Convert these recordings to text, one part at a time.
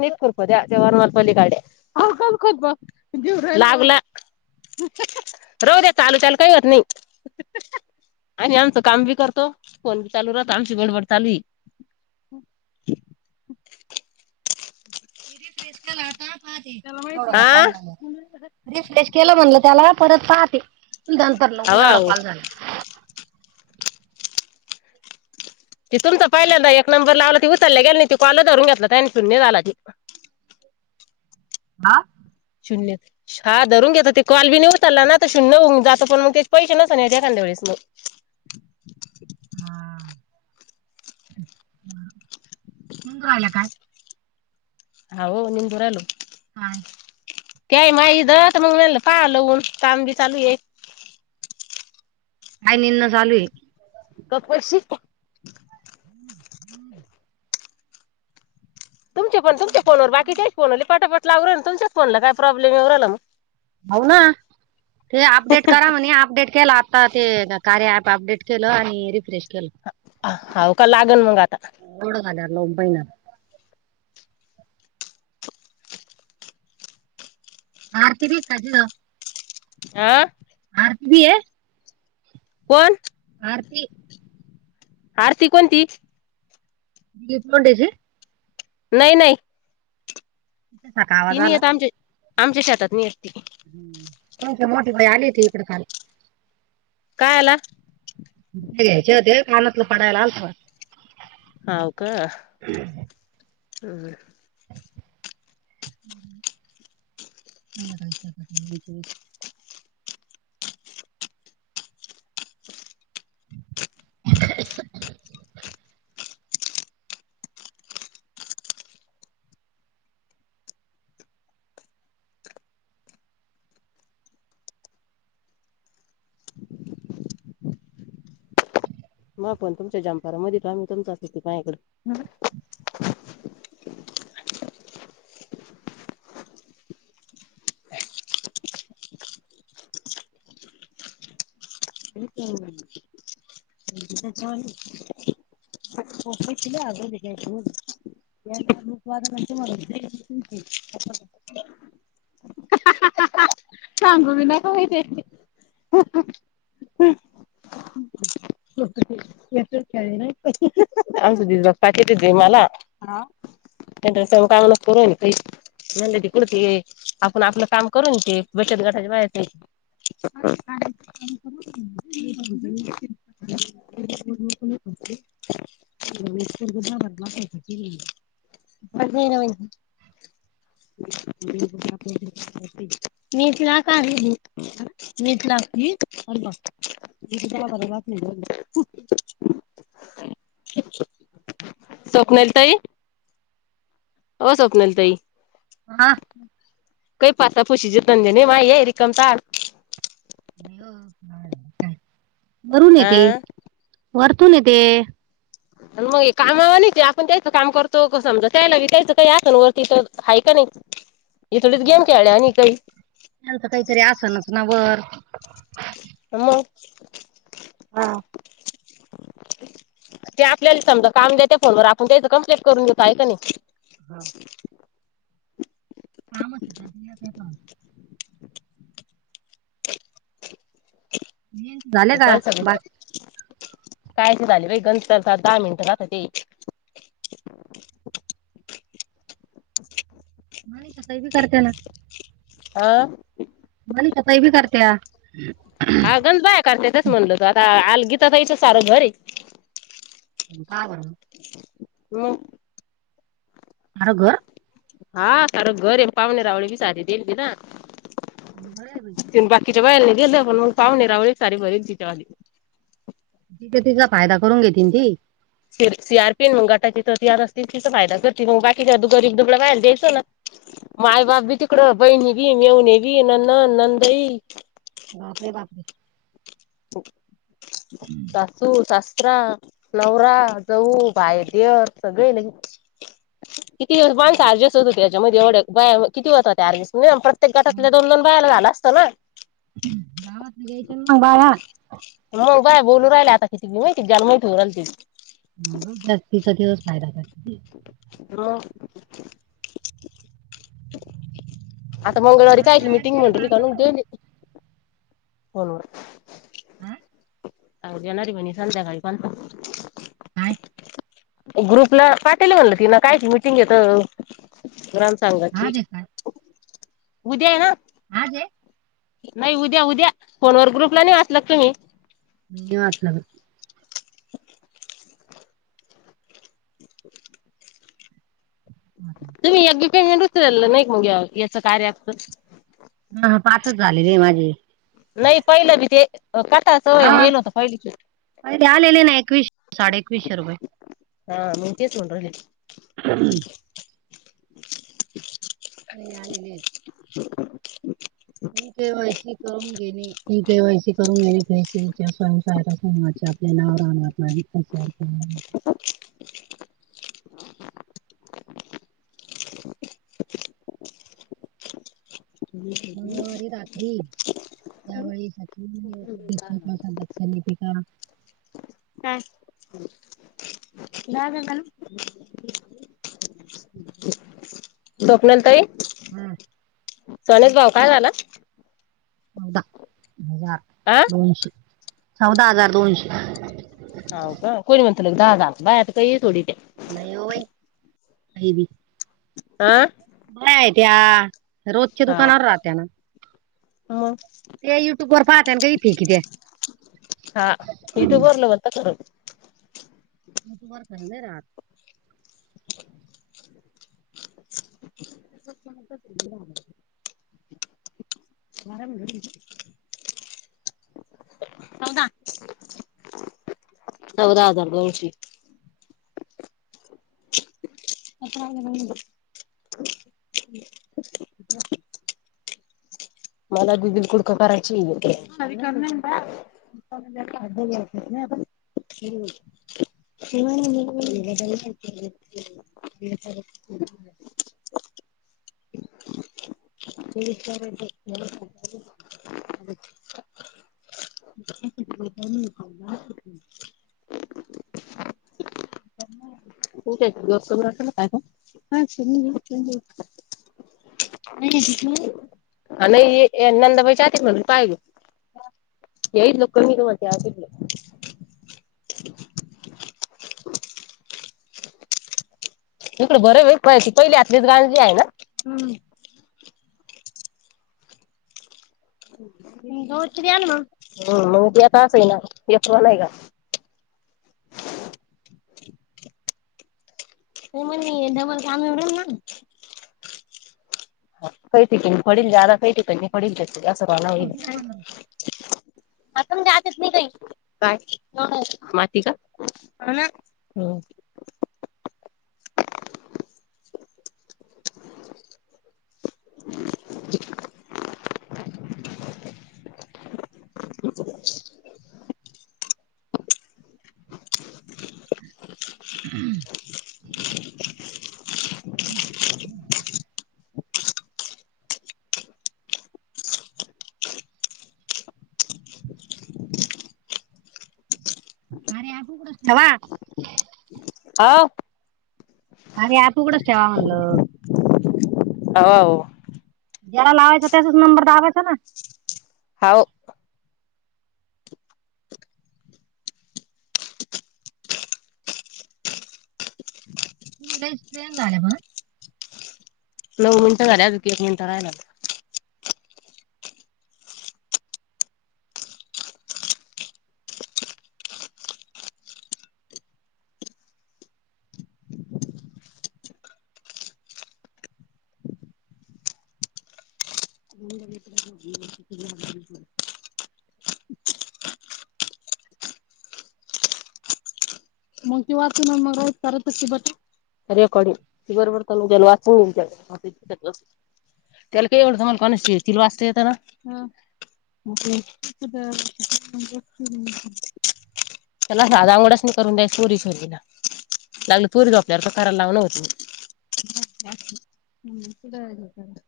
निक कोरपत्या जवार मपली गाडे लागला रह दे चालू चालू काही होत नाही आणि आमचं काम बी करतो फोन बी चालू रातो आमची गडबड चालू इे फ्रेश कालाहता आहे आ पा रिसटेश केलं म्हणलं त्याला परत पाहते नंतर ल हवा एवढा हो कॉल झाला ती तुमच पहिला ना एक नंबर लावला त उचलल्या गेल ना त कॉल धून घेतला त्याून झाला हा शून्यत हा धरून घेतता ते कॉलीे उताला ना आता शून्यवऊ जातो पण मग त्याचे पैसे नस नाही एखांद्याेळेस मग हा हंग राला काय अव नि बुराल हा ते माझ जात मग नाही पाहालं होन काां बी चालू आहे काय निन चालू आहे कपशी हम्म हम्म तुमच्या फो तुमच्या फोनवर बाकी काही फोनले पाटापट लाववर ना तुमच फोनला काय प्रॉब्मवला मग होऊ ना ते अपडेट करा म्हणे अपडेट केला आता ते कार्य ऍप अपडेट केलं आणि रिफ्रेश केलं हव का लागल मग आता ोडं घाल्या लों पहिणार आरती ब काज आह आरती भी आहे कोण आरती आरती कोणती बथोंडेचीी नाही नाही सका तिन आता आमचे आमच्या शेतात नी असती तुमची ती मोठी ताई आली होती इकडं कॉल काय आला घ्यायच्या होते कानातलं पडायला आलेत हा का ह [unintelligible] [unintelligible] मग आपण तुमच्या जमपारा मध का आम्ही तुमचा अस त पायकड का [unintelligible] [unintelligible] सांगू बी नका ते [unintelligible] [unintelligible] म्हणले त कुडती आपण आपलं काम करून ते बचत गटाच्या बाहया [unintelligible] [unintelligible] [unintelligible] [unintelligible] नीट लागती ह स्वप्नाली ताई व स्वप्नाली ताई हा. [unintelligible] वरुून ये हा ती वरतुून य ते मग कामावां नाही ते आपण त्यायचं काम करतो क समजा त्यायला विकायचं काही आहे वरतीिथ आहेय का नाही? इथोडीच हो, गेम खेळ्या वाणी आहे काही. त्यांचं काहीतरी आसनच ना वर. मग? हा. ते आपल्याला समजा काम देते फोनवर आपण त्याच कम्प्लीट करून देतो आहे का नाही? हा. कामच [unintelligible] [unintelligible] ते कॉल [unintelligible] बा कायच झाले बाई गंतरचा दहा मिनटं राहत ते. [inaudible] मनिषा ताई बी करते ना? हा. मनिषा ताई बी करतिया. हा गण बाया करते तेच म्हणलोतो आता आलगीता तच सार घर अय. पण का बरं? हम् अरो घर हा कार घर पावणेरावळी बी साारी देी ना बरंय बाई त बाकीच्या बायालानी गेले पण मग पावणे रावळे सारी बरी तिच्यावाणी. तिचा तिचा फायदा करून घेती न ती? सी आर पीन मग गटाची तर तीर अस तिच फायदा करते मग बाकीच्या गरीब दुबळा व्हायला द्यायचो ना? माय बाप बी तिकड बहिणी बी मेवणे बी ननन नंदई बापरे बापरे. सासू सासरा नवरा जाऊ बाय दे सगळे न किती दिवस पाण सजे अस होतो त्या त्यामध्ये एवढ्या बाया किती होतात त्या अर्गीस प्रत्येक हं, गटातल्या दोन दोन बायाला झाला असतं ना. गावात घ्यायच्या म बाया? मग बाय बोलू राहिला आता किती मी माहिती जाला माहिती [unintelligible] [unintelligible] [unintelligible] आता मग मंगळवारी काय आता ऍड मीटिंग केलं तर म्हणली आता नाही होत [unintelligible] फोनवर हा? आज येणारे बणी संध्याकाळी [unintelligible] काय? ग्रुपला पाटेल म्हणलं ती ना कायच मिटिंग घेत. ग्रामसांघाची आज आहे काय उद्या आहे ना? आज ये? नाही उद्या उद्या फोनवर ग्रुपला नाही वाचला का तुम्ही? नाही वाचलं तुम्ही एक बी पेमेंट उचलेल नाही का मग याच कार्य च्? ह ह पाच झालेली माझी. नाही पहिलं बी ते. काटाच वय हा येलो होत पहिली चिट अरे ते आलेले ना एकवीसशे साडे एकवीसशे रुपये. हा. म तेचं म्हणतान घेतलं. हम्म. [inaudible] [unintelligible] आलेले. [inaudible] ई केवायसी करून घेणे. ई के वयसी करून घेणे. फैसेच्या स्वयं साय समाच्या आप नावर रा आप [unintelligible] मंगळवारी रात - - त्री त्यावेळी सचि [unintelligible] तली का हा. दा [unintelligible] स्वप्नाली ताई. हम्. सोन्याचा भाव काय झाला? चौदा हजार. आं. दोनशे. चौदा हजार दोनशे. ह का कोणी म्हणतल दाहजार बाय आता काही तोडी तेे. नाही ओ बाई [unintelligible] आ. काय त्या्या रोजच्या दुकानावर राहत्या ना. मं. ते युट्युब वर पाहत आणि का इकित्या. त [unintelligible] वरखर नाही रात. [unintelligible] [inaudible] मर [unintelligible] [inaudible] चौदा [inaudible] चौदा हजार दोनश. अ [unintelligible] मला दिदीला पुडकं करायची. [unintelligible] आधी या पाहिज ना आपण [unintelligible] [inaudible] [unintelligible] [unintelligible] [unintelligible] [unintelligible] आणे नंदाबाईच्यात म्हणून पाहिल. येईल [unintelligible] [unintelligible] इकडं बर आहे पण पहिली आतलीच गांजली आहे ना. [unintelligible] तू म्हणी नाही डबल काम जमना [unintelligible] आपण त्या तिथलीच हाय. काय माती का? आल्या हूं. [unintelligible] [unintelligible] [unintelligible] [unintelligible] अ हूं. [unintelligible] [unintelligible] अरे [unintelligible] वा हो. आहे आतुकडचं ठेवा म्हणल. हो.. ज्याला लावाचं त्यांचंच नंबर दाबायचा ना, होव. [unintelligible] [unintelligible] बघ नऊ मिनटं झालेत की एक मिनटं राहिला. मग ते वाचून [unintelligible] रेकॉर्डिंग वरवर [unintelligible] त्याला काही येवढ [unintelligible] वाचता येत ना हं. [unintelligible] चला साध अंगडच नाही, करून द्यास पोरीस लागल पोरी झोपल्यावर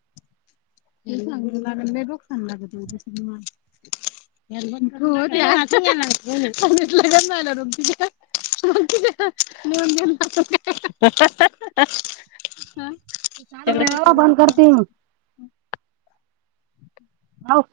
[unintelligible] [unintelligible] [unintelligible] [unintelligible] [unintelligible] चालू ठेवावां बंद करती. [inaudible] हौव.